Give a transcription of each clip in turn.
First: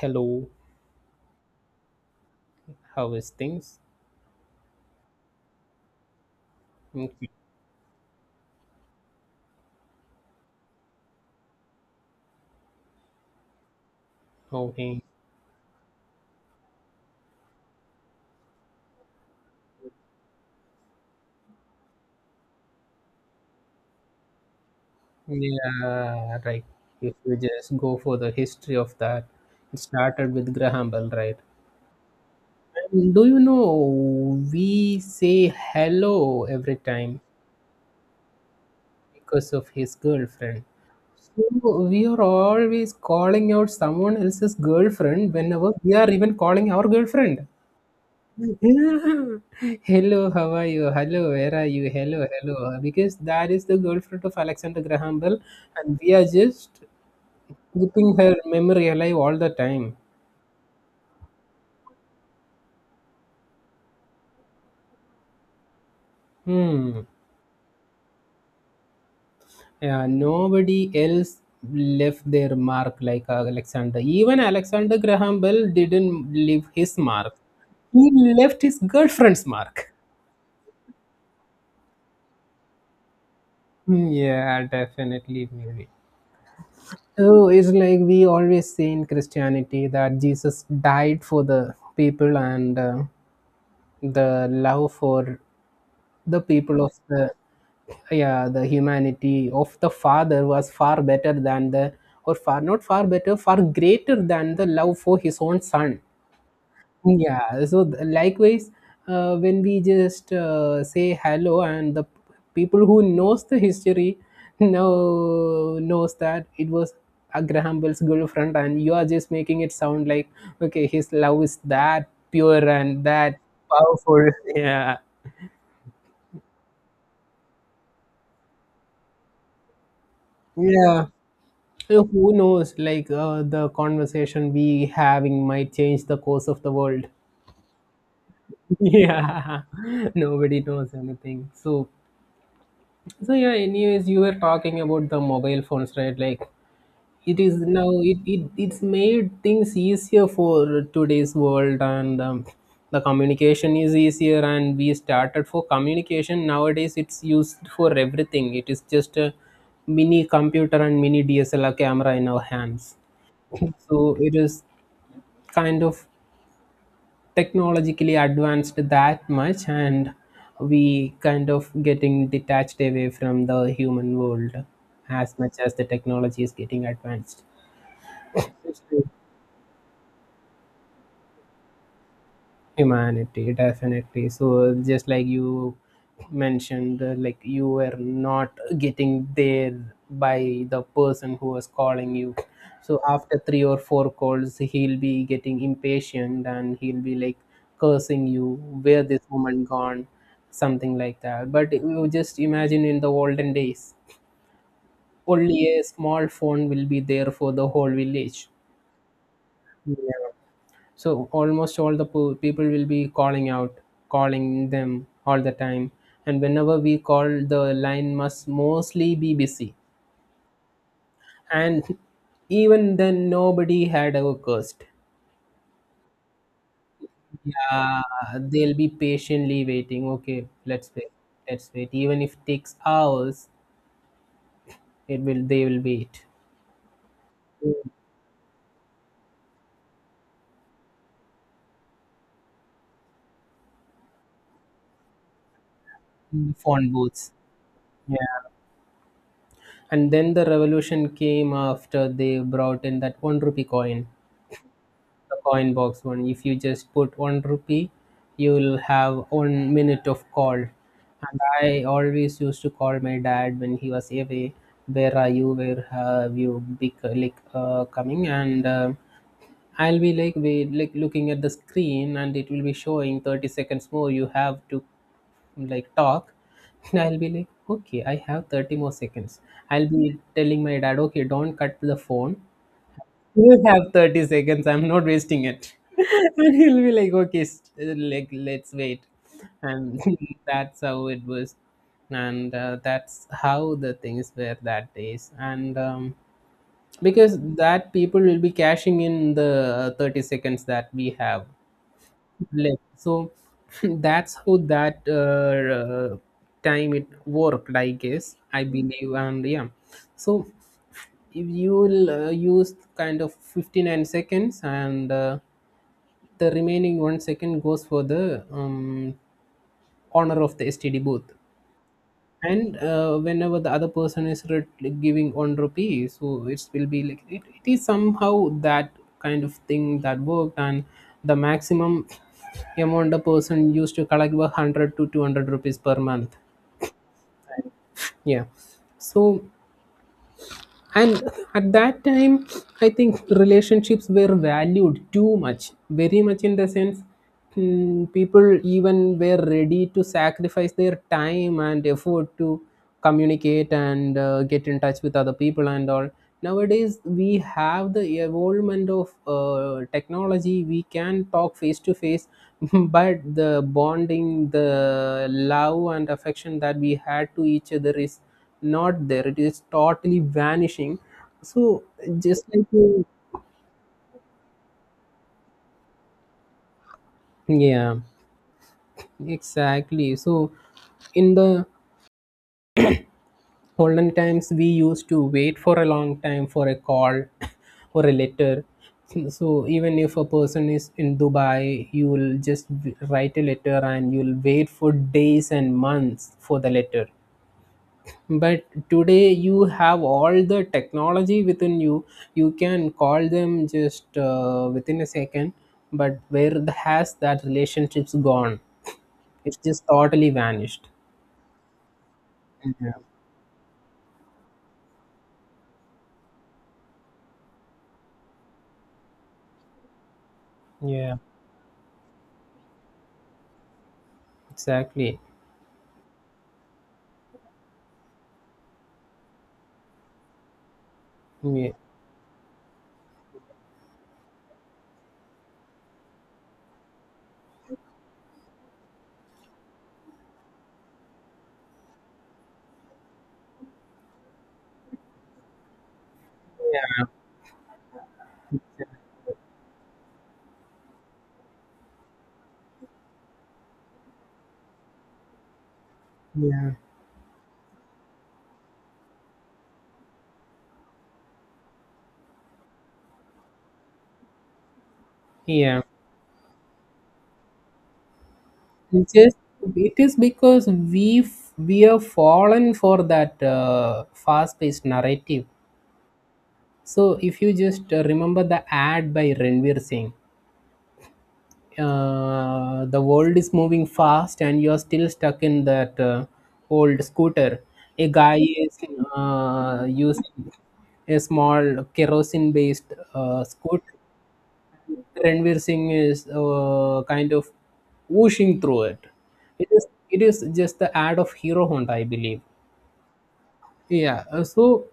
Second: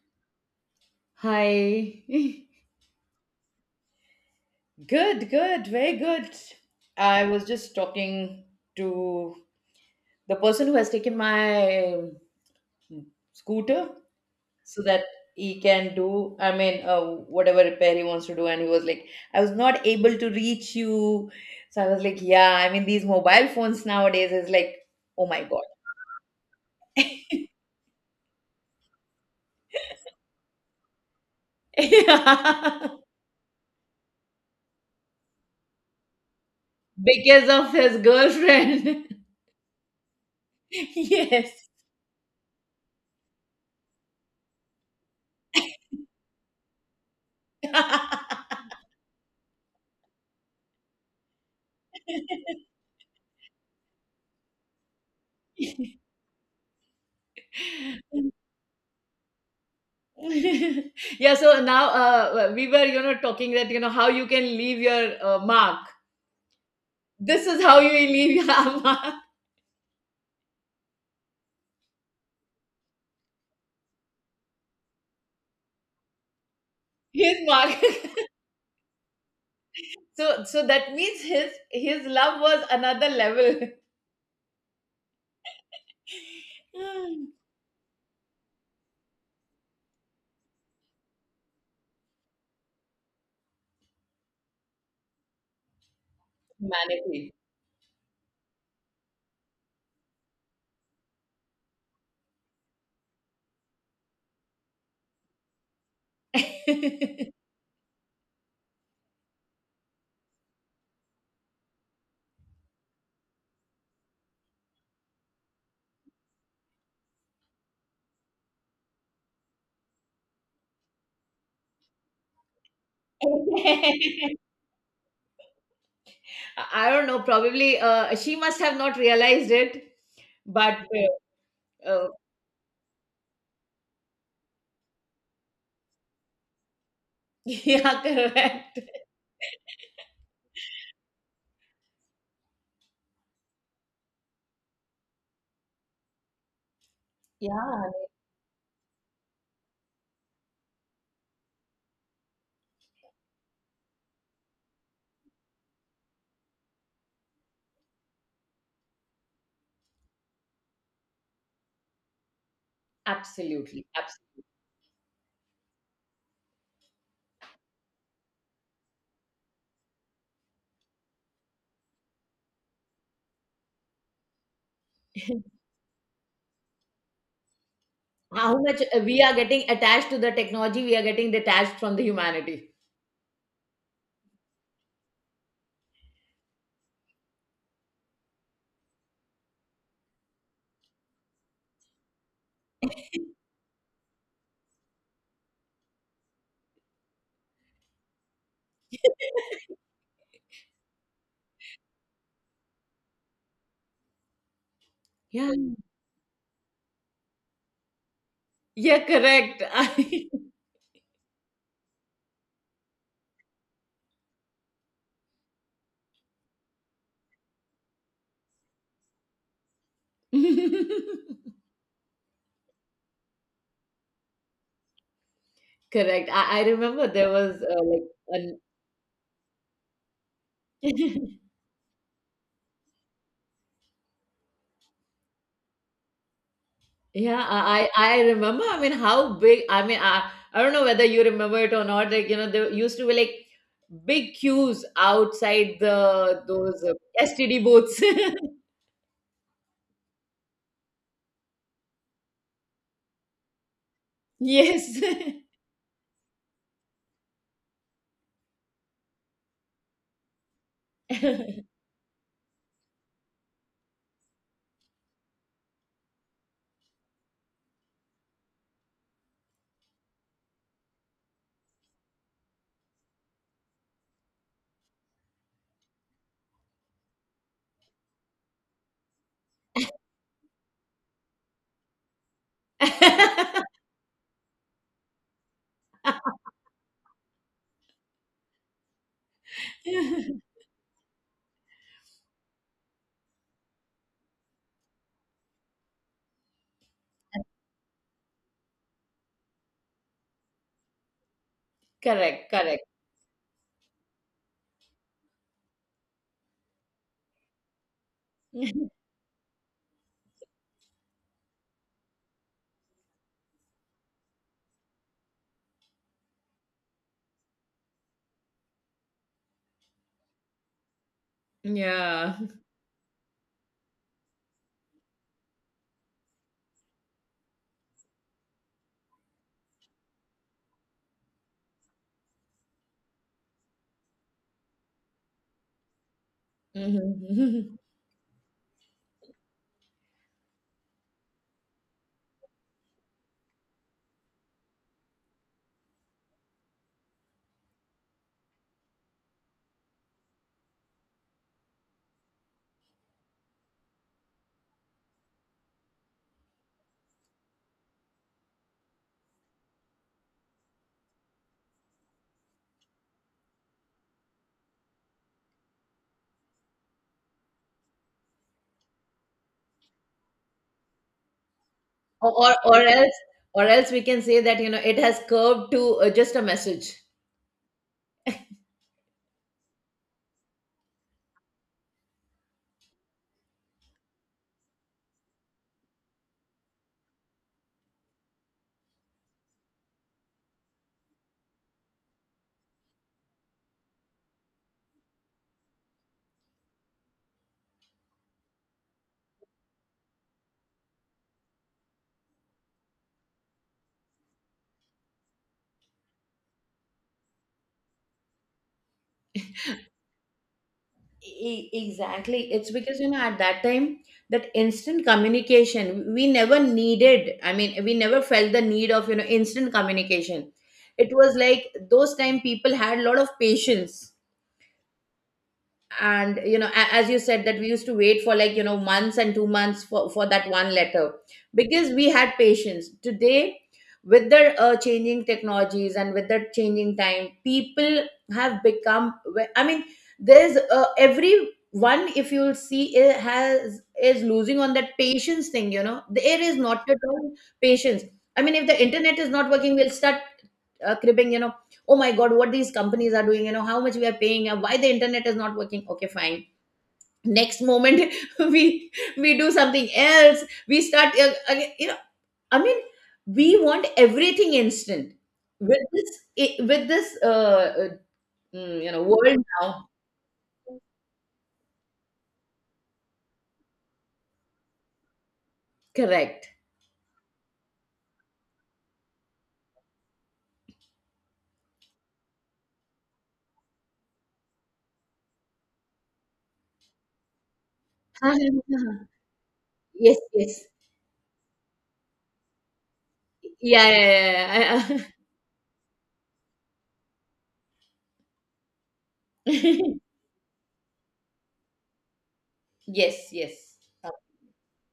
Hello, Hi. how is things? Good, good, very good. I Okay. was just talking to the person who has taken my scooter so Okay. that he can do, whatever repair he wants to do. And he was like, I was not able to reach you. So I was like, yeah, I mean, these mobile phones nowadays is like, oh my God. Yeah, right. If you just go for the history of that, it started with Graham Bell, right? Yeah. And do you know we say hello every time Because of his girlfriend. because of his girlfriend? Yes. So we are always calling out someone else's girlfriend whenever we are even calling our girlfriend. Hello, how are you? Hello, where are you? Hello, hello. Because that is the girlfriend of Alexander Graham Bell, and we are just keeping her memory alive all the time. Yeah, so now we were talking that how you can leave your mark. Hmm. This is how you leave your mark. Yeah, nobody else left their mark like Alexander. Even Alexander Graham Bell didn't leave his mark. His mark. He left his girlfriend's mark. So that means his love was another level. Hmm. Yeah, definitely, maybe. Hmm. Oh, it's like we always say in Christianity that Jesus died for the people, and the love for the people of the, Humanity. yeah, the humanity of the father was far better than the, or far, not far better, far greater than the love for his own son. Yeah, so likewise, when we just say hello, and the people who knows the history knows that it was Abraham Bell's girlfriend, and you are just making it sound like okay, his love is that pure and that powerful. Yeah, I don't know, probably she must have not realized it, but yeah. So uh, who knows? Like the conversation we having might change the course of the world. yeah, correct. Yeah, nobody knows anything. So yeah, anyways, you were talking about the mobile phones, right? Like it is Yeah. now, it's made things easier for today's world, and the communication is easier, and we started for communication. Nowadays it's used for everything. It is just a mini computer and mini DSLR camera in our hands. Absolutely, So it absolutely. is kind of technologically advanced that much, and we kind of getting detached away from the human world as much as the technology is getting advanced. How much we are getting attached to the technology, we are getting detached from the humanity. Humanity, definitely. So just like you mentioned, like you were not getting there by the person who was calling you. So after three or four calls, he'll be getting impatient, and he'll be like cursing you, where this woman gone, something like that. But you just imagine, in the olden days, Yeah, only a small phone will be there for the whole village. yeah, correct. Yeah. So almost all the people will be calling out, calling them all the time. And whenever we call, the line must mostly be busy. And even then, nobody had ever cursed. Correct. I remember there was Yeah, like an. they'll be patiently waiting. Okay, let's wait. Let's wait. Even if it takes hours, it will. They will wait. Yeah, I remember. How big, I don't know whether you remember it or not, like there used to be like big queues outside the Mm. those Phone booths. STD booths. Yeah. And then the revolution came after they brought in that 1 rupee coin. Yes. The coin box one. If you just put 1 rupee, you'll have 1 minute of call. And I always used to call my dad when he was away. Where are you? Where have you be like coming? And I'll be like we like looking at the screen, and it will be showing 30 seconds more. You have to like talk. And I'll be like, okay, I have 30 more seconds. I'll be telling my dad, okay, don't cut the phone, you have 30 seconds, I'm not wasting it. And he'll be like okay, like let's wait. And that's how it was. And that's how the things were that days. And because that people will be cashing in the 30 seconds that we have Correct, left. correct. So that's how that uh, time it worked, I guess. I believe, and yeah. So if you will use kind of 59 seconds, and the remaining 1 second goes for the honor of the STD booth. Yeah. And whenever the other person is like giving 1 rupee, so it will be like it is somehow that kind of thing that worked. And the maximum amount a person used to collect were 100 to 200 rupees per month. Mhm. Yeah. So, and at that time, I think relationships were valued too much, very much in the sense, people even were ready to sacrifice their time and effort to communicate and get in touch with other people and all. Nowadays we have the evolvement of technology. We can talk face to face. But the bonding, the love and affection that we had to each other is not there. It is totally vanishing. So, or just or like or you, else, or else we can say that it has curved to just a message. yeah, exactly. So in the olden times, we used to wait for a long time for a call. Or a letter. So even if a person is in Dubai, you will just write a letter, and you'll wait for days and months for the letter. But today you have all the technology within you. You can call them just within a second. But where has that relationship's gone? It's just totally vanished. Exactly, it's Yeah. because at that time that instant communication we never needed. I mean, we never felt the need of instant communication. It Yeah, was like those time people had a lot of patience. exactly. And as you said that we used to wait for like months and 2 months for that one letter, Yeah, because we had patience. Today, with the changing technologies and with the changing time, people have become I mean, there's every one if you'll see, it has is losing on that patience thing, you know. There is not at all patience. I mean, if the yeah, internet is not working, we'll start cribbing, you know, oh my God, what these companies are doing, you know, how much we are paying, why the internet is not working. Okay, fine. yeah, Next moment, we we do something else. We start, again, you know, I mean, we want everything instant. yeah. With this, with this, you know, It's just, world now, it is because we are fallen for that fast paced narrative. correct. So if you just remember the ad by Ranveer Singh, the world is moving fast, and you're still stuck in that old scooter. A guy is Yes, yes, using a small kerosene based yeah, scooter. yeah, yeah. Ranveer Singh is kind of whooshing through it. It Yeah. is it is just the ad of Hero Honda, I believe. Yes, yes. Yeah, so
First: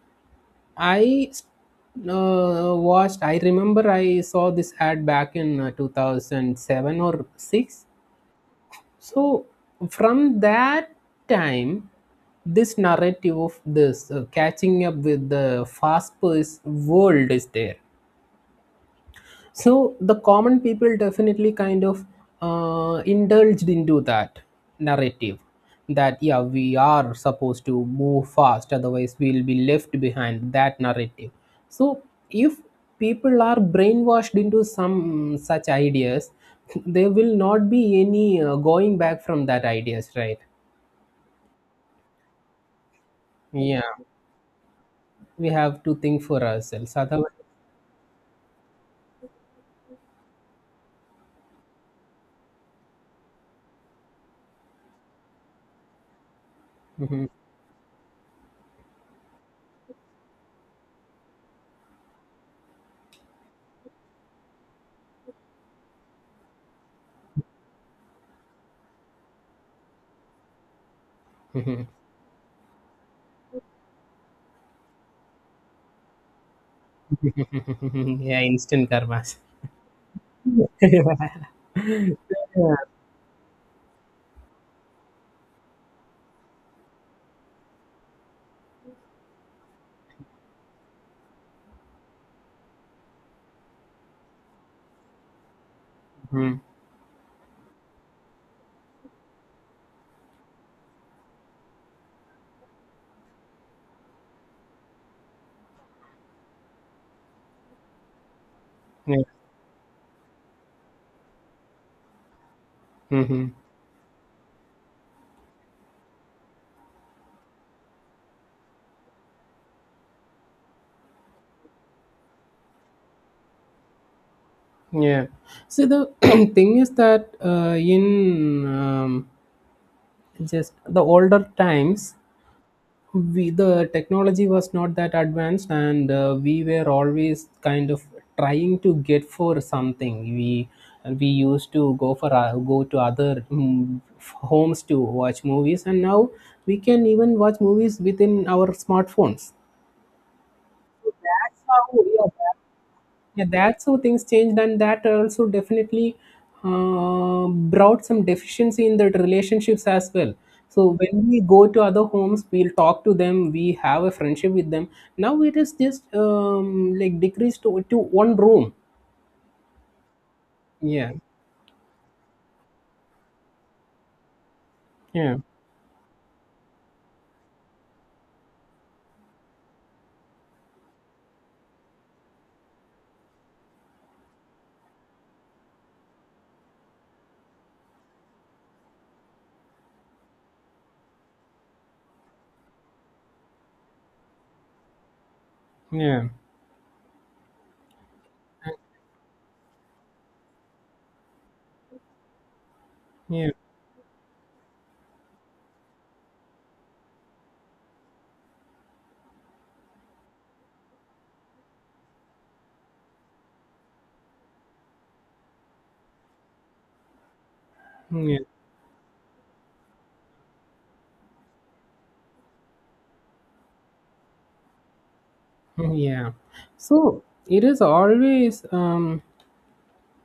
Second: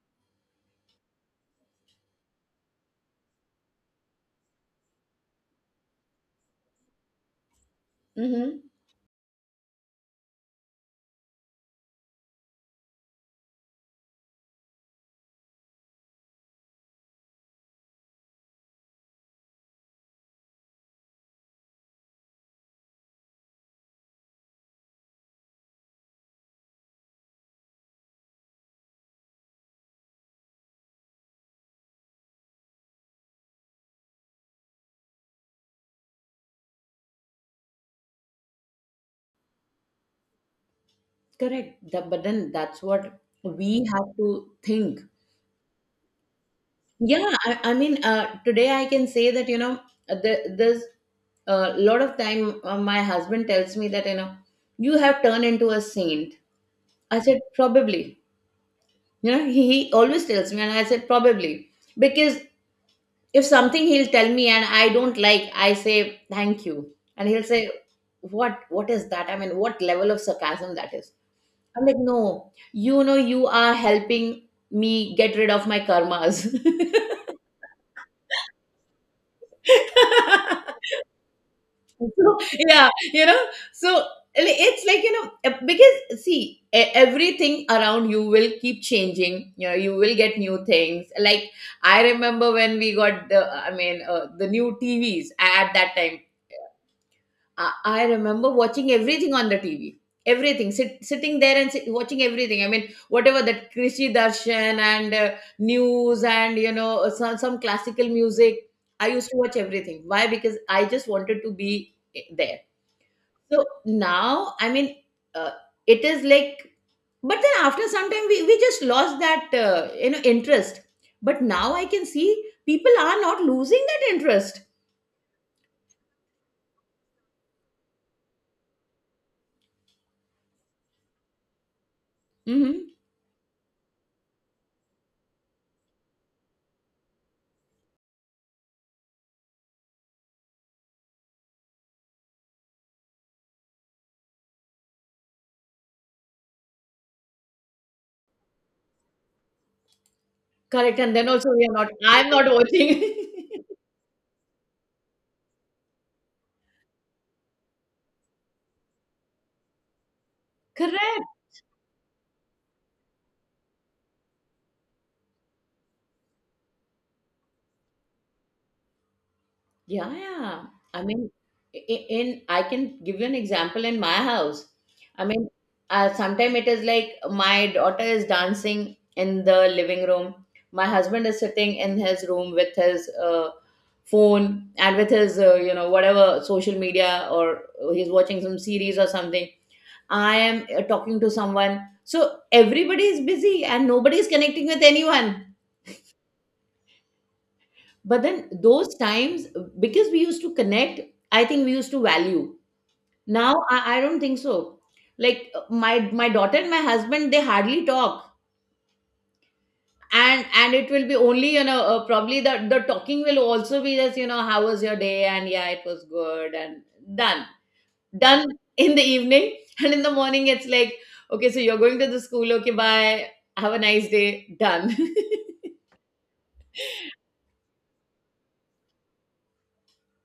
I watched. I remember I saw this ad back in 2007 or six. Mm-hmm. So, from that time, this narrative of this catching up with the fast paced world is there. So the common people definitely kind of indulged into that narrative, that yeah, we are supposed to move fast, otherwise we'll be left behind, that narrative. So if people are brainwashed into some such ideas, there will not be any going back from that ideas, right? Correct. The, but then that's what Yeah, we have to think. we have to think for ourselves, Yeah, otherwise. I mean, today I can say that, you know, the, there's a lot of time my husband tells me that, you know, you have turned into a saint. I said, probably. You know, he always tells me, and I said, probably. Because if something he'll tell me and I don't like, I say, thank you. And he'll say, what is that? I mean, what level of sarcasm that is? I'm Mhm. like, no, you know, you are helping me get rid of my karmas. Yeah, instant karmas. Yeah. So, yeah, you know, so it's like, you know, because see, everything around you will keep changing. You know, you will get new things. Like, I remember when we got the, I mean, the new TVs at that time. Mhm. I remember watching everything on the TV. Everything, sit, sitting there and sit, watching everything. I mean, whatever that Krishi Darshan and news and, you know, some classical music. I used to watch everything. Why? Because I just wanted to be there. Hmm. So now, I mean, uh, it is like, but then after some time, we just lost that, you know, interest. But now I can see people are not losing that interest. Yeah. So the thing is that in um, just the older times, Hmm. we the technology was not that advanced, and we were always kind of trying to get for something. We used to go to other homes to watch movies, and now we can even watch movies within our smartphones. Correct. And then also That's we are not, how. I'm not Yeah. watching. Yeah, that's how things changed, and that also definitely brought some deficiency in the relationships as well. So Correct. when we go to other homes, we'll talk to them. We have a friendship with them. Now it is just like decreased to one room. Yeah, yeah. I Yeah, mean, in I can give you an example in my house. I yeah, mean, sometimes it is like my daughter is dancing in the living room. My husband is sitting in his room with his phone and with his, you know, whatever social media, or he's watching some series or something. I am talking to someone. So everybody is busy and nobody is connecting with anyone. yeah, But then those times, because we used to connect, I think we used to value. yeah, Now I don't think so. Like my daughter and my husband, they hardly talk. And it will be only, you know, probably the talking will also be just, you know, how was your day? And yeah, it was good and done. yeah. Done in the evening. And in the morning it's like, okay, so you're going to the school, okay, bye. Have a nice day. Done. Yeah. So it is always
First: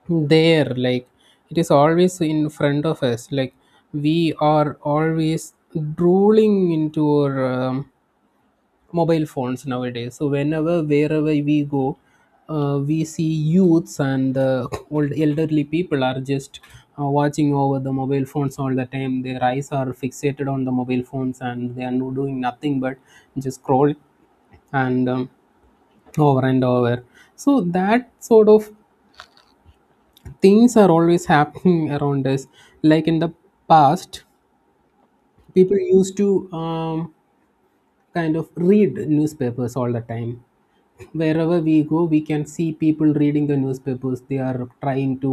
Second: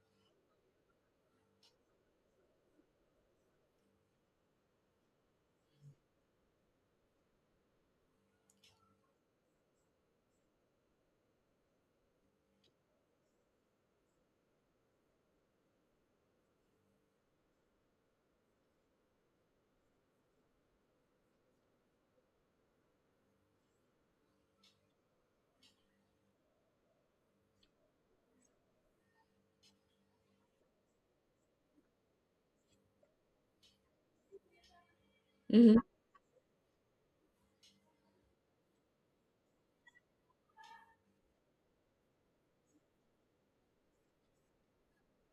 there, like, it is always in front of us, like, we are always drooling into our mobile phones nowadays, so whenever wherever we go, we see youths and old elderly people are just watching over the mobile phones all the time. Their eyes are fixated on the mobile phones, and they are doing nothing but just scroll, and over and over. So that sort of things are always happening around us. Like in the past, people Mhm. used to kind of read newspapers all the time. Wherever we go, we can see people reading the newspapers. They are trying to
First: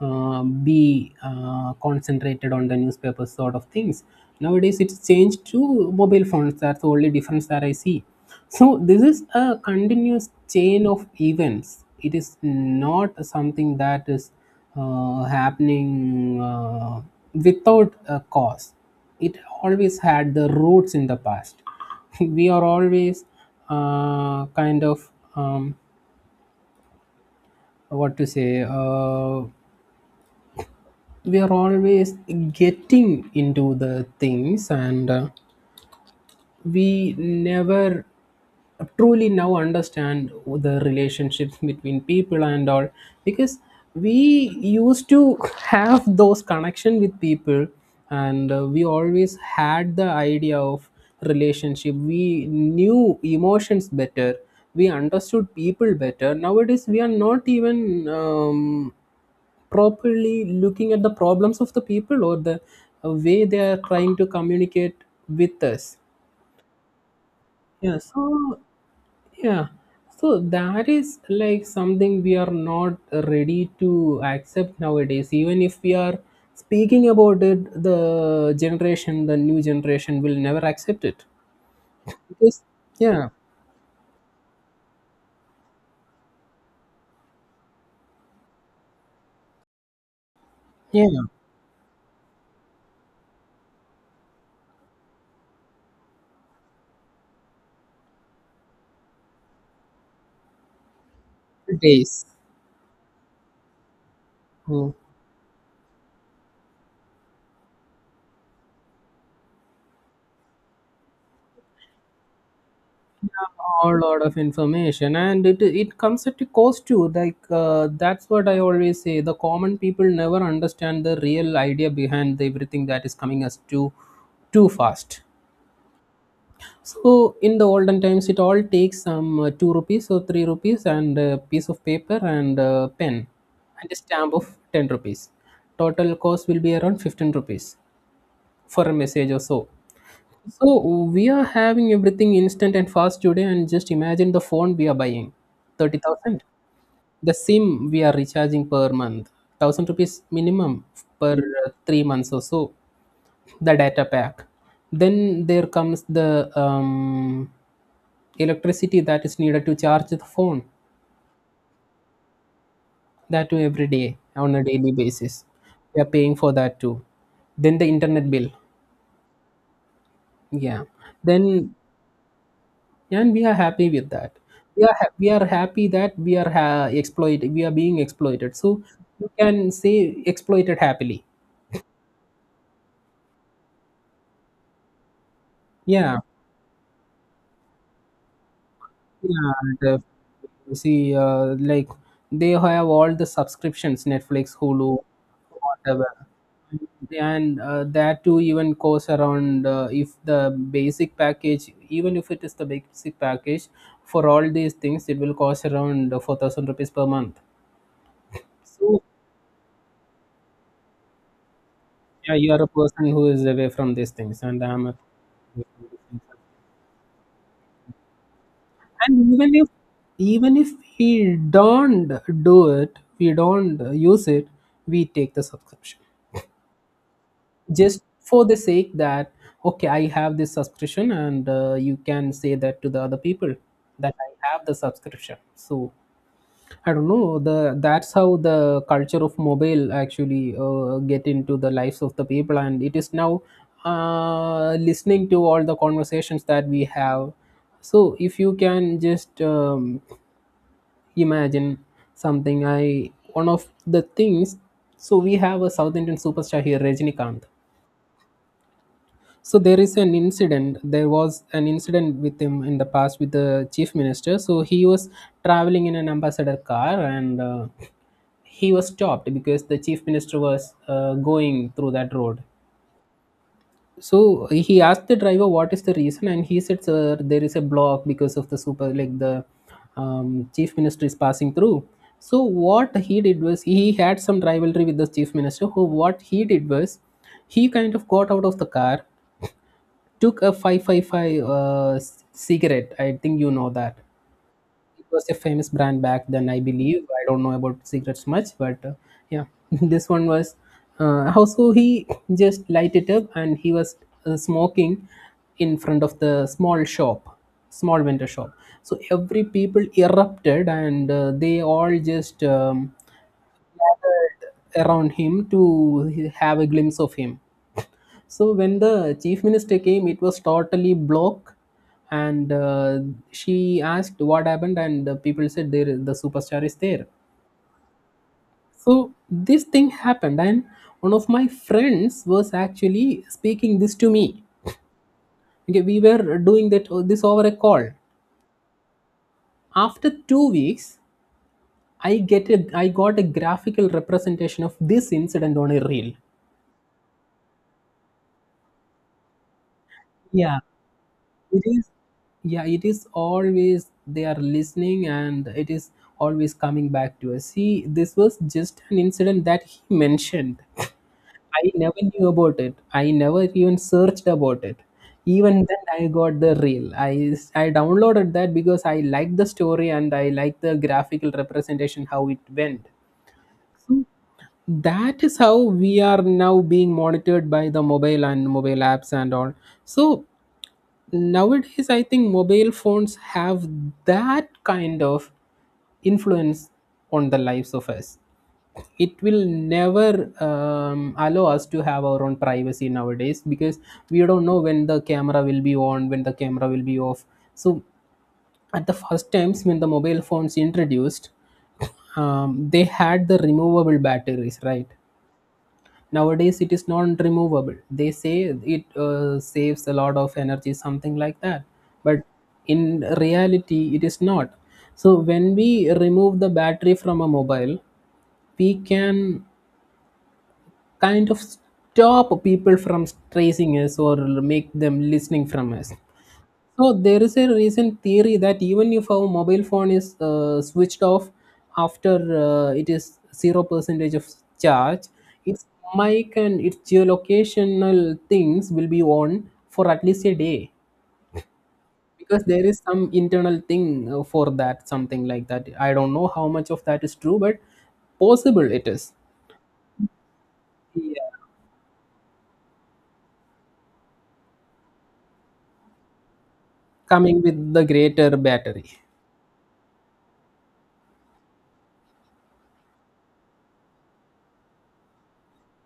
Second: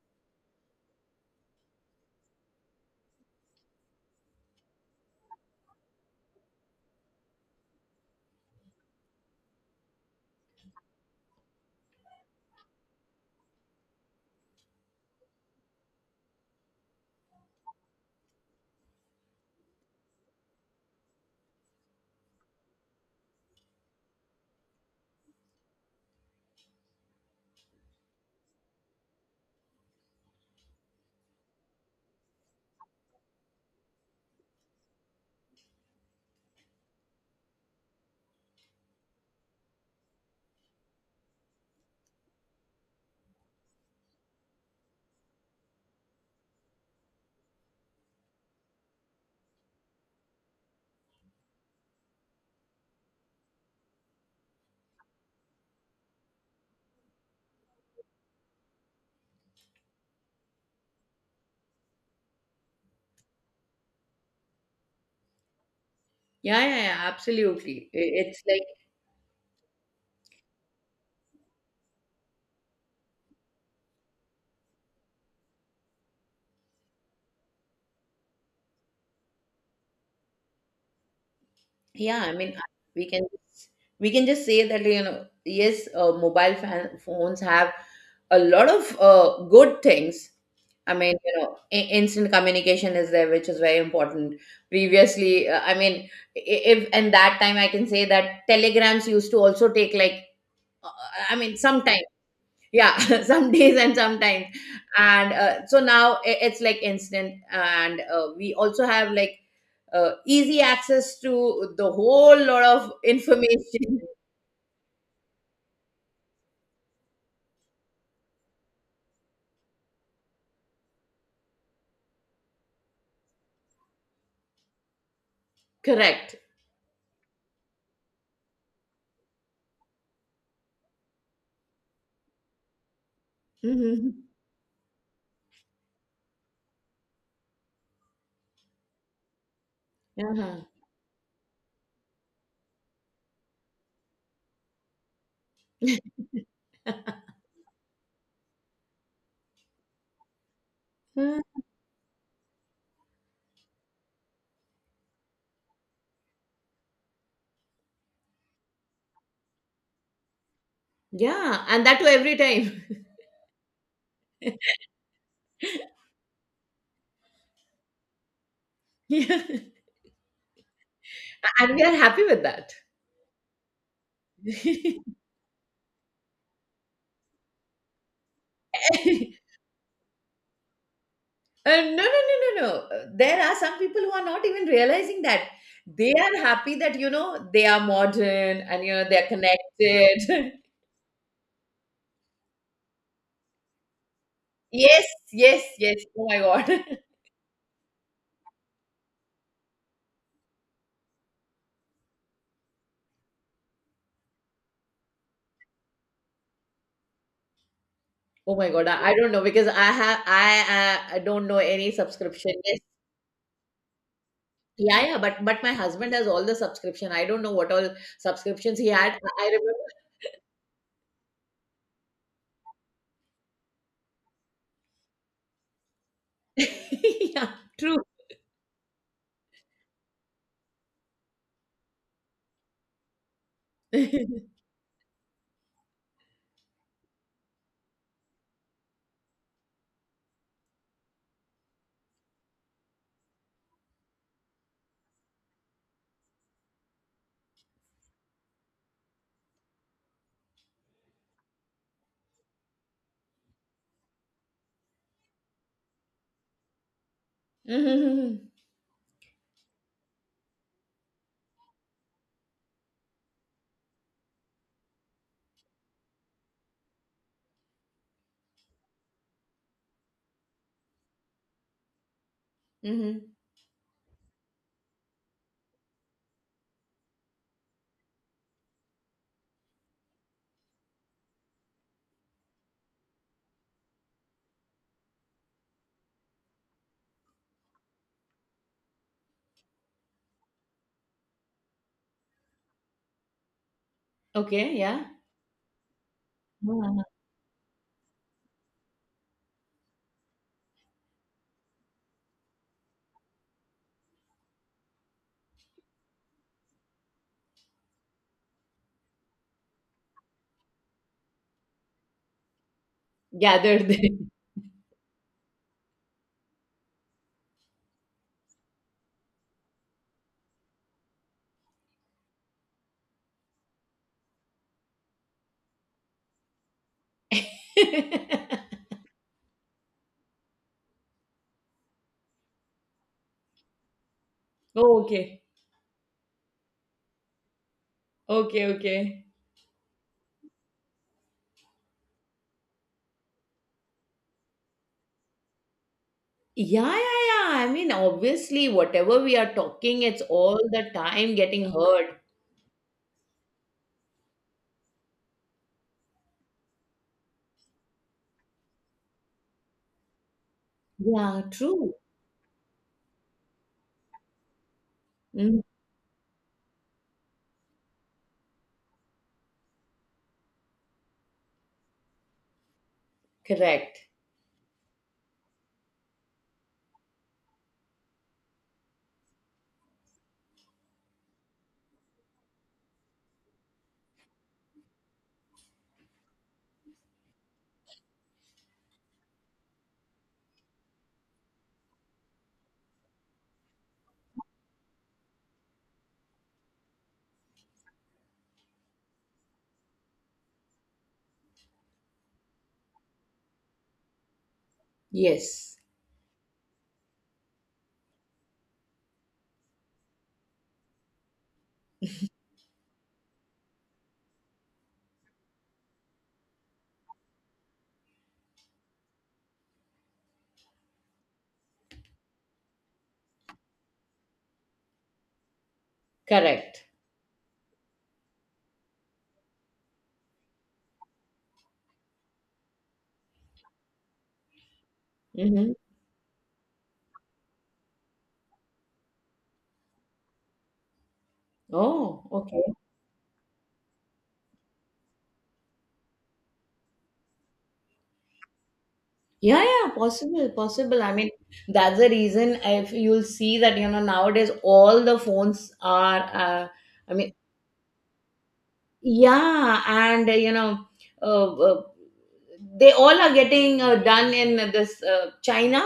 be concentrated on the newspapers, sort of things. Nowadays it's changed to mobile phones. That's the only difference that I see. So this is a continuous chain of events. It is not something that is happening without a cause. It always had the roots in the past. We are always kind of um, what to say, we are always getting into the things, and we never truly now understand the relationships between people and all, because we used to have those connection with people. And we always had the idea of relationship. We knew emotions better. We understood people better. Nowadays we are not even properly looking at the problems of the people, or the way they are trying to communicate with us. Yeah, yeah, yeah, absolutely. Yeah, so, It's like. yeah, so that is like something we are not ready to accept nowadays. Even if we are speaking about it, the generation, the new generation will never accept it, Yeah, I mean, because we can yeah, we can just say that, you know, yes, mobile fan, phones have a lot of good things. I yeah. mean, you know, instant communication is there, which is very important. Previously, I mean, i- if and that time I can say that telegrams used to also take like, uh, I mean, sometimes, Days. yeah, some days and sometimes, Mm. and so now it's like instant, and we also have like easy access to the whole lot of A information. lot of information, and it comes at a cost too. Like that's what I always say. The common people never understand the real idea behind the everything that is coming us too fast. Correct. So in the olden times, it all takes some 2 rupees or 3 rupees, and a piece of paper and a pen and a Mhm. stamp of 10 rupees. Total cost will be around 15 rupees for a message or so. Uh-huh. So we are having everything instant and fast today, and just imagine the phone we are buying, 30,000. The SIM we are recharging per month, 1,000 rupees minimum per Uh, 3 months or so. The data pack. Then there comes the electricity that is needed to charge the phone, Yeah, and that too every time. that too every day on a daily basis. We are paying for that too. Then the internet bill, Yeah. yeah. Then, And we are happy with that. and we are happy with that. We we are happy that we are exploited. We are being exploited, so you can say exploited happily. No, no, no, no, no. There are some people who are not even realizing that. They Yeah, are happy that, you know, they are modern and, you know, they're yeah, connected. def- see, like, they have all the subscriptions, Netflix, Hulu, Yes, yes, yes. whatever, Oh my God. and that too even costs around if the basic package, even if it is the basic package for all these things, it will cost around 4,000 rupees per month. Oh my God. So I don't know because I have, I don't know any yeah, you subscription. are a Yes, person who is away from these things, and I'm a, yeah, yeah, but my husband has all the subscription. I don't know what all subscriptions he had. And even I if even if we don't do it, we don't use it, we take the subscription remember. Yeah, true. just for the sake that, okay, I have this subscription, and you can say that to the other people that I have the subscription. So I don't know the that's how the culture of mobile actually get into the lives of the people, and it is now listening to all the conversations that we have. So if you can just imagine something, I one of the things. So we have a South Indian superstar here, Rajinikanth. Mm-hmm. So there was an incident with him in the past with the chief minister. So he was traveling in an Ambassador car, and he was stopped because the chief minister was going through that road. Mm-hmm. So he asked the driver what is the reason, and he said, sir, there is a block because of the super, like the chief minister is passing through. So what he did was, he had some rivalry with the chief minister. Who What he did was, he kind of got out of the car, took a 555 cigarette. I think you know that. Okay, It yeah. was a famous brand back then, I Uh-huh. believe. I don't know about cigarettes much, but yeah, this one was. Also, he just light it up, and he was smoking in front of the small shop, small vendor shop. So every people erupted, and they all just Gathered there. gathered around him to have a glimpse of him. So when the chief minister came, it was totally blocked, and she asked what happened, and the people said, the superstar is there. So this thing happened, and one of my friends was actually speaking this to me. Oh, okay. Okay, we were doing that this over a call. Okay, okay. After 2 weeks, I got a graphical representation of this incident on a reel. Yeah, yeah, yeah. I mean, obviously, whatever we are talking, it's all Yeah. the time it getting is heard. Yeah, it is always, they are listening, and it is always coming back to us. See, this was just an incident that he mentioned. Yeah, I true. never knew about it, I never even searched about it. Mm, Even then I got the reel. I downloaded that because I liked the story and I liked the graphical representation how it went. So correct. that is how we are now being monitored by the mobile and mobile apps and all. So nowadays I think mobile phones have that kind of influence on the lives of us. It will never allow us to have our own privacy nowadays because we don't know when the camera will be on, when the camera will be off. So at the first times when the mobile phones introduced, they had the removable batteries, right? Yes, Nowadays, it is non-removable. They say it saves a lot of energy, something like that. But in reality, it is not. So when we remove the battery from a mobile, we can kind of stop people from tracing us or make them listening from us. correct. So there is a recent theory that even if our mobile phone is switched off, after it is zero percentage of charge, its Mm-hmm. mic and its geolocational things will be on for at least a day Oh, because okay. there is some internal thing for that, something like that. I don't know how much of that is true, but possible it is. Yeah, yeah, possible, possible. I Yeah. mean, that's the reason if you'll see that, you know, nowadays all the phones are, I mean, Coming with the greater battery. yeah, and, you know, uh, uh, they all are getting done in this China.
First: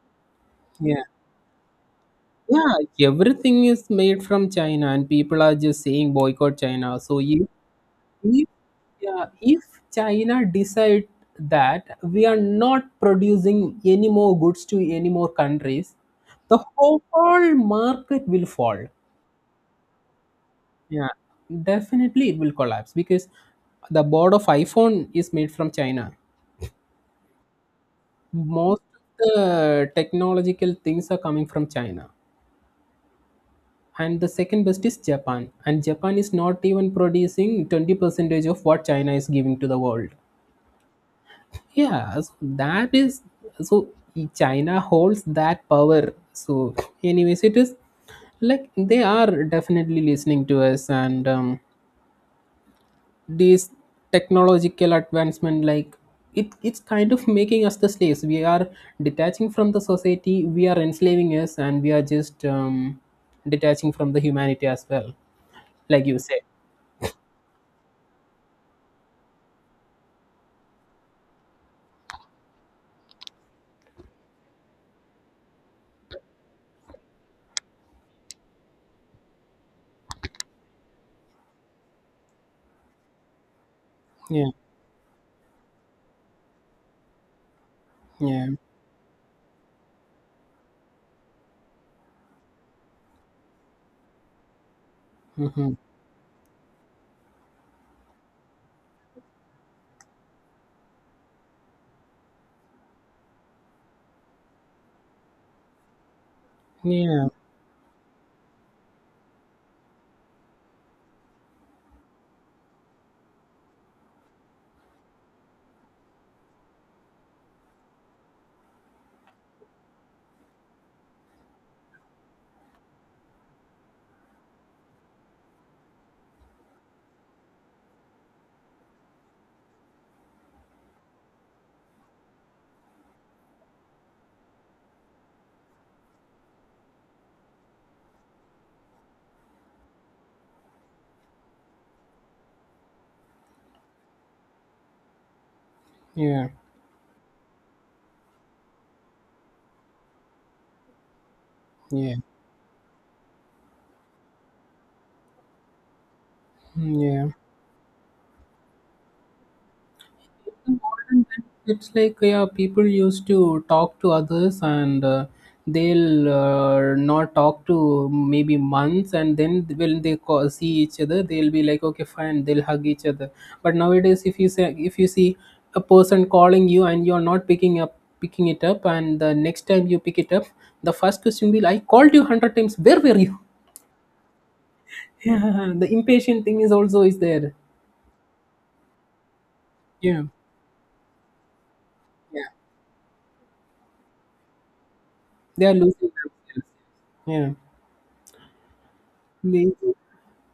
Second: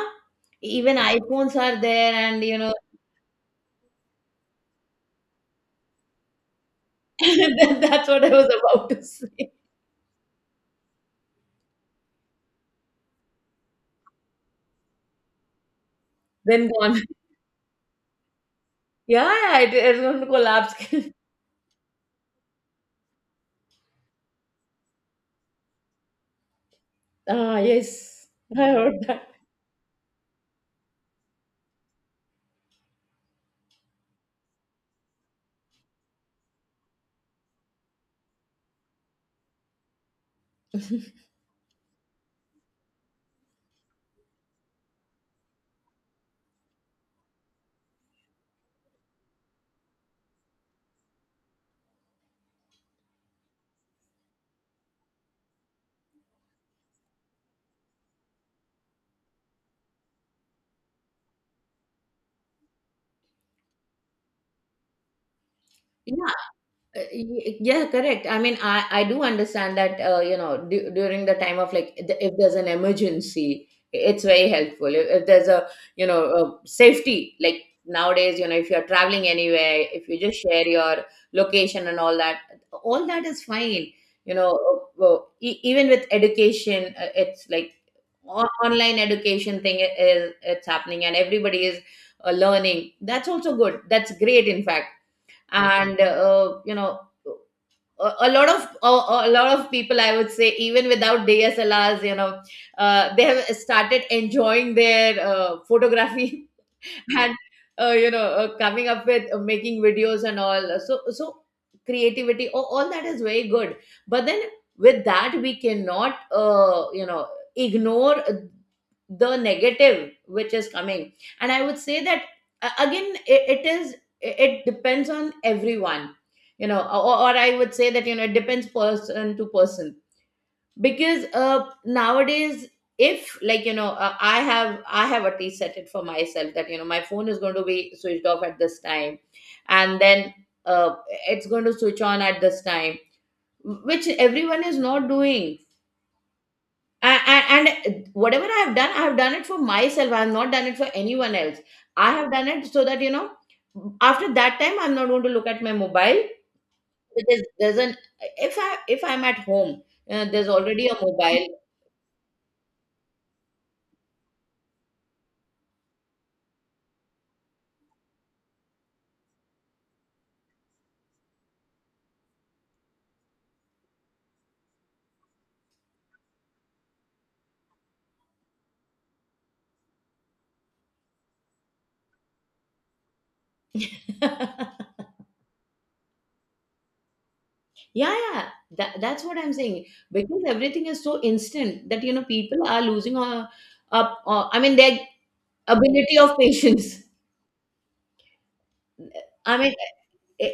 Even Yeah. iPhones are there, and, you know, Yeah, everything is made from China, and people are just saying boycott China. So, if that- that's what I if was about to yeah, say. if China decide that we are not producing any more goods to any more countries, the Then gone. whole market will fall. Yeah, yeah, it, it's going to collapse. Yeah, definitely it will collapse because the board of iPhone is made from China. Ah, yes, I Most heard of that. the technological things are coming from China. And the second best is Japan. And Japan is not even producing 20 percentage of what China is giving to the world. Yeah, so that is, so China holds that power. So, anyways, it is like, they are definitely listening to us, and these technological advancement, like, it's kind of making us the slaves. We are detaching from the society, we are enslaving us, and we are just detaching from the humanity as well, like you Yeah, said. Yeah, correct. I mean, I do understand that you know during the time of like the- if there's an emergency, it's very helpful. If there's a you know a safety like nowadays, you know if you're traveling anywhere, if you just share your location and all that is fine. You Yeah. know, well, even with education, it's like Yeah. online education thing is it's happening and everybody is learning. That's also good. That's great, in fact. Hmm. And you know a lot of people, I would say, even without DSLRs, you know, they have started enjoying their photography. Yeah. And you know coming up with making videos and all. So so creativity, all that is very good. But then with that we cannot you know ignore the negative which is coming. And I would say that again it, it is, it depends on everyone, you know. Or I would say that you know it depends person to person. Because nowadays, if like you know I have at least set it for myself that you know my phone is going to be switched off at this time, and then uh it's going to switch on at this time, which everyone is not doing. Yeah. And whatever I have done I have done it for myself, I have not done it for anyone else. I Yeah. have done it so that you know after that time I'm not going to look at my mobile. Mm, It yeah. is, there's an, if I if I'm at home, there's already a Modern time, mobile. it's like, yeah, people used to talk to others, and they'll not talk to maybe months, and then when they call, see each other, they'll be like, okay, fine, they'll hug each other. But nowadays, if you say, if you see a person calling you and you're not picking it up, and the next time you pick it up, the first question will, I called you 100 times, where were you? Yeah, the impatient thing is also is there. Yeah, yeah, that, that's what I'm saying. Yeah. Because everything is so instant that you know Yeah. people are losing up. I mean, their They are losing ability of themselves. patience. Yeah. I mean, Amazing.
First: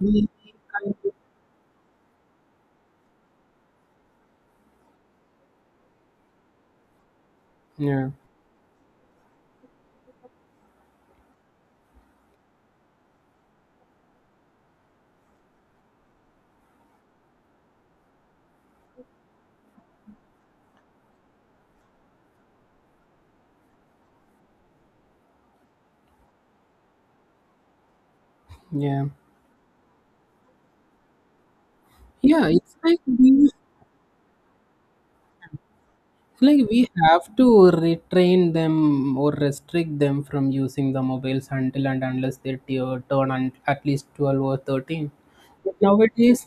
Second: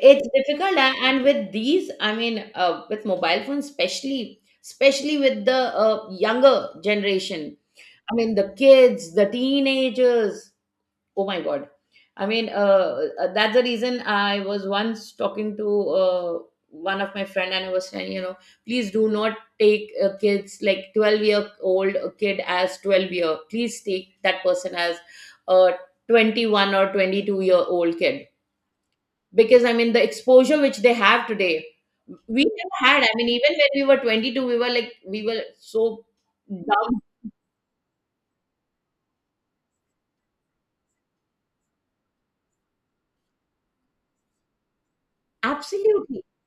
We it's difficult, kind of. and with these, I mean, with mobile phones, especially, especially with the younger generation. Yeah. I mean, the kids, the teenagers. Oh my God, I mean that's the reason I was once talking to one of my friend and I was saying, you know, please do not take kids like 12-year-old kid as 12 year, please take that person as a 21 or 22-year-old kid. Yeah. Because I mean the exposure which they have today we Yeah, it's never like had. I mean even when we were 22 we were like we were so we dumb. have to retrain them or restrict them from using the mobiles until and unless they turn, at least 12 or 13. But Absolutely. nowadays,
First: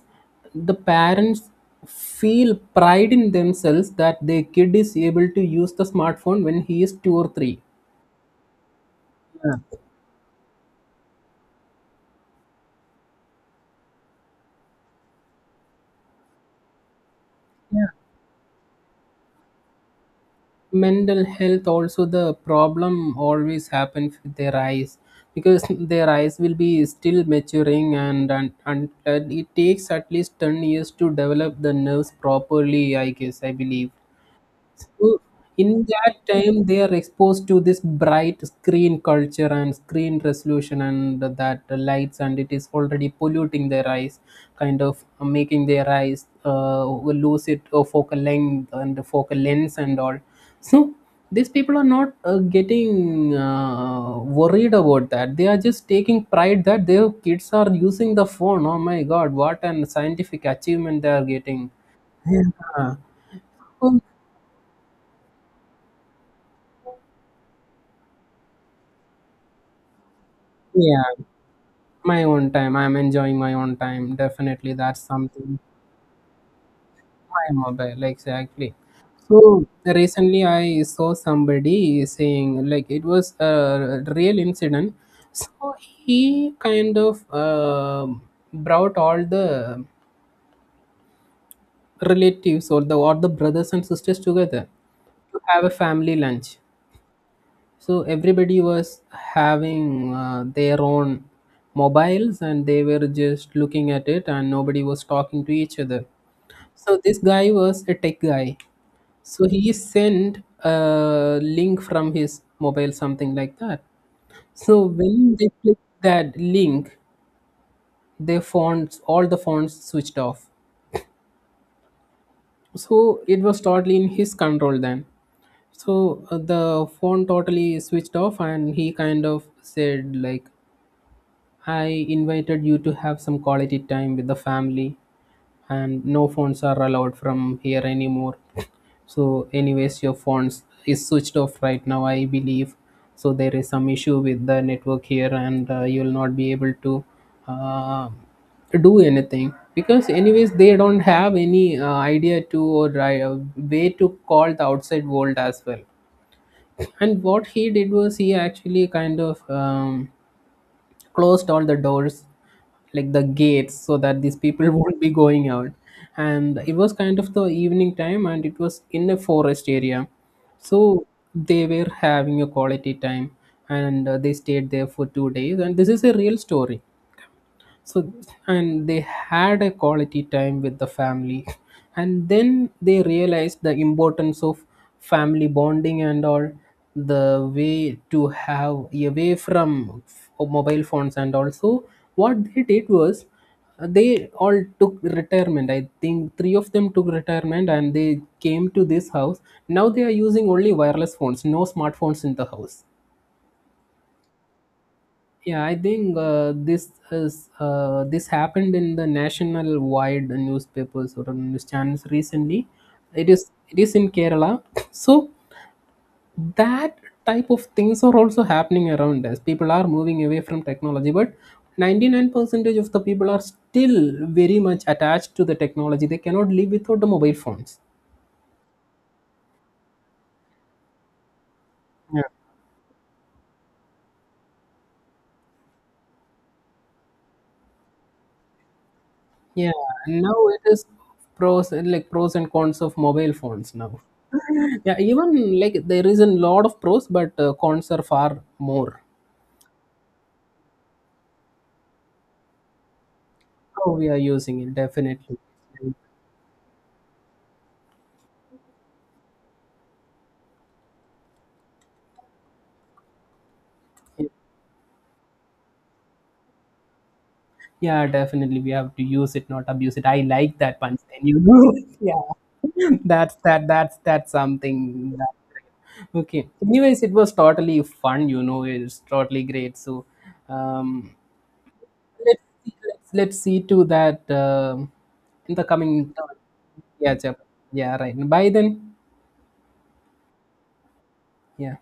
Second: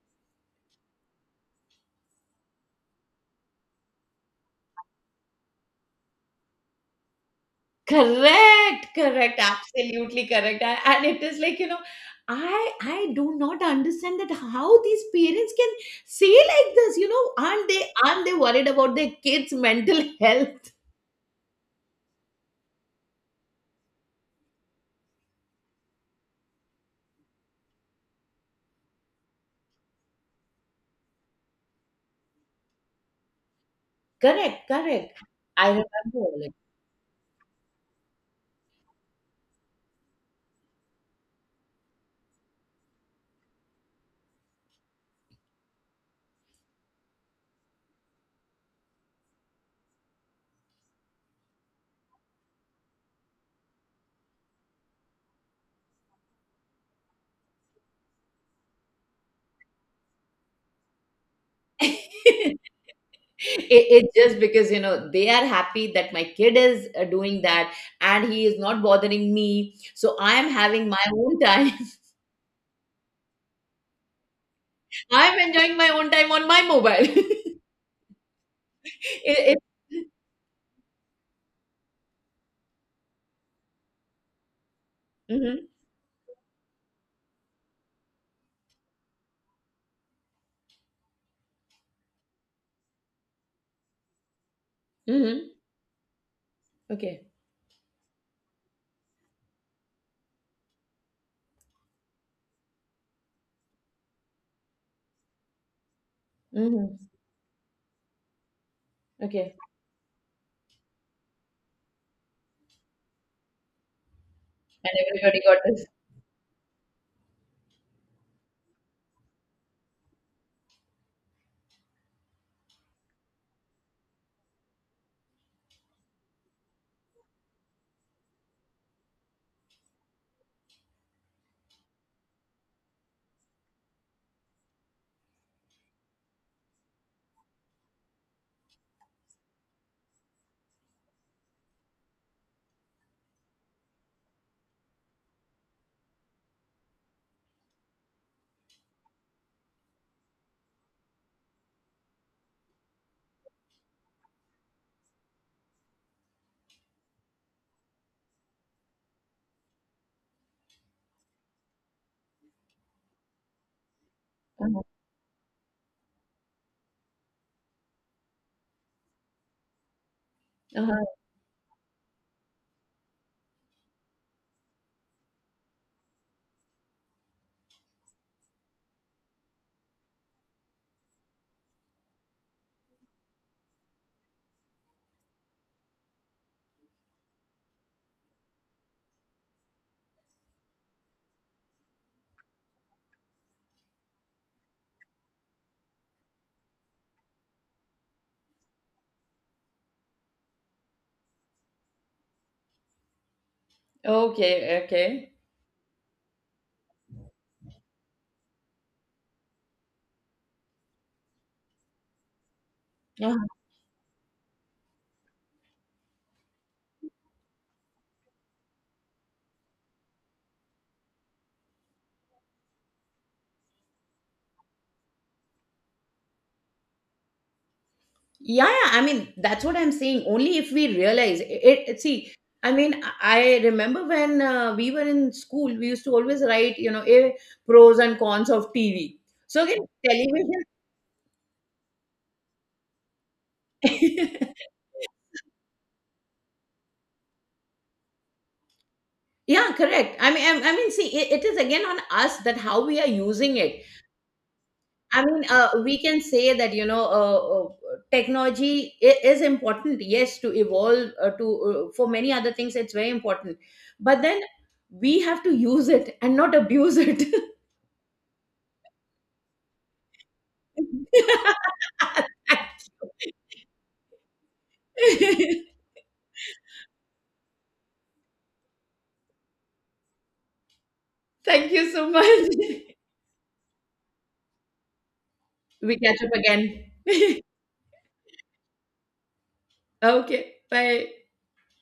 the parents feel pride in themselves that their kid is able to use the smartphone when he is 2 or 3. Correct, correct, absolutely correct. And it is like, you know, I do not understand that how these parents can say like this, you know, Yeah. aren't they worried about their kids' mental health? Mental health, also the problem always happens with their eyes because their eyes will be still maturing, and it takes at least 10 years to develop the nerves properly, I guess, I believe. Correct, So correct. I in remember that all it. time, they are exposed to this bright screen culture and screen resolution and that lights, and it is already polluting their eyes, kind of making their eyes lose it focal length and focal lens and all. So these people are not getting worried about that. They are just taking pride that their kids are using the phone. Oh my God, what an scientific achievement they are getting. Yeah. It- Oh, It's just because, you know, they are happy that my kid is doing that and he is not bothering me. So I am having my yeah. own time. My own time. I'm enjoying my own time. Definitely, that's I'm something. enjoying my own time on my mobile. My mobile, exactly. It So recently, I saw somebody saying like, it was a real incident. Mhm. So he kind of brought all the relatives, or the brothers and sisters together to Mhm. have a family lunch. Okay. So everybody was having their own mobiles, and they were just looking at it, and nobody was talking to each other. So Mhm. this guy was a tech guy, so Okay. he sent a link from his mobile, something like that. So And when everybody they got this. clicked that link, their fonts all the fonts switched off. So it was totally in his control then. So the phone totally switched off, and he kind of said like, I invited you to have some quality time with the family, and no phones are allowed from here anymore. So, anyways, your phones is switched off right now, I believe. So there is some issue with the network here, and you'll not be able to uh, do anything because, anyways, they don't have any idea to, or way to call the outside world as well. And what he did was, he actually kind of, closed all the doors, like the gates, so that these people Uh-huh. won't be going out. And it was kind of the evening time, and it was in a forest area. Uh-huh. So they were having a quality time, and they stayed there for 2 days, and this is a real story. So, and they had a quality time with the family, and then they realized the importance of family bonding and all, the way to have, away from mobile phones. And also, what they did was, they all took retirement, I think three of them took retirement, and they came to this house. Now they are using only wireless phones, no smartphones in the house. Okay. Okay. Yeah, I think this happened in the national wide newspapers or news channels recently. It Uh-huh. is it is in Kerala. So that type of things are also happening around us. People are moving away from technology, but 99 percentage of the people are still very much attached to the technology. They cannot live without the mobile phones. Yeah, yeah. I mean, that's what I'm saying. Only if we realize it. See, I mean, I remember when we were in school, we used to always write, you know, pros and cons of TV. So Yeah, again, and now it television. is pros and cons of mobile phones now. Yeah, even like there is a lot of pros, but cons are far more. Yeah, correct. I mean, see, it is again on us that how we are using it. How we are using it, I definitely. mean, we can say that you know, technology is important. Yes, to evolve to for many other things, it's very important. But then we have to use it and not abuse it. Yeah, definitely we have to use it, not abuse it. I like that punchline. You know, yeah, that's something. That, okay. Anyways, it was totally fun. You know, it's totally great. So, um, Thank you so much. Let's see to that, in the coming, We catch up again. yeah. Yeah, right, by then. Okay, bye. Yeah.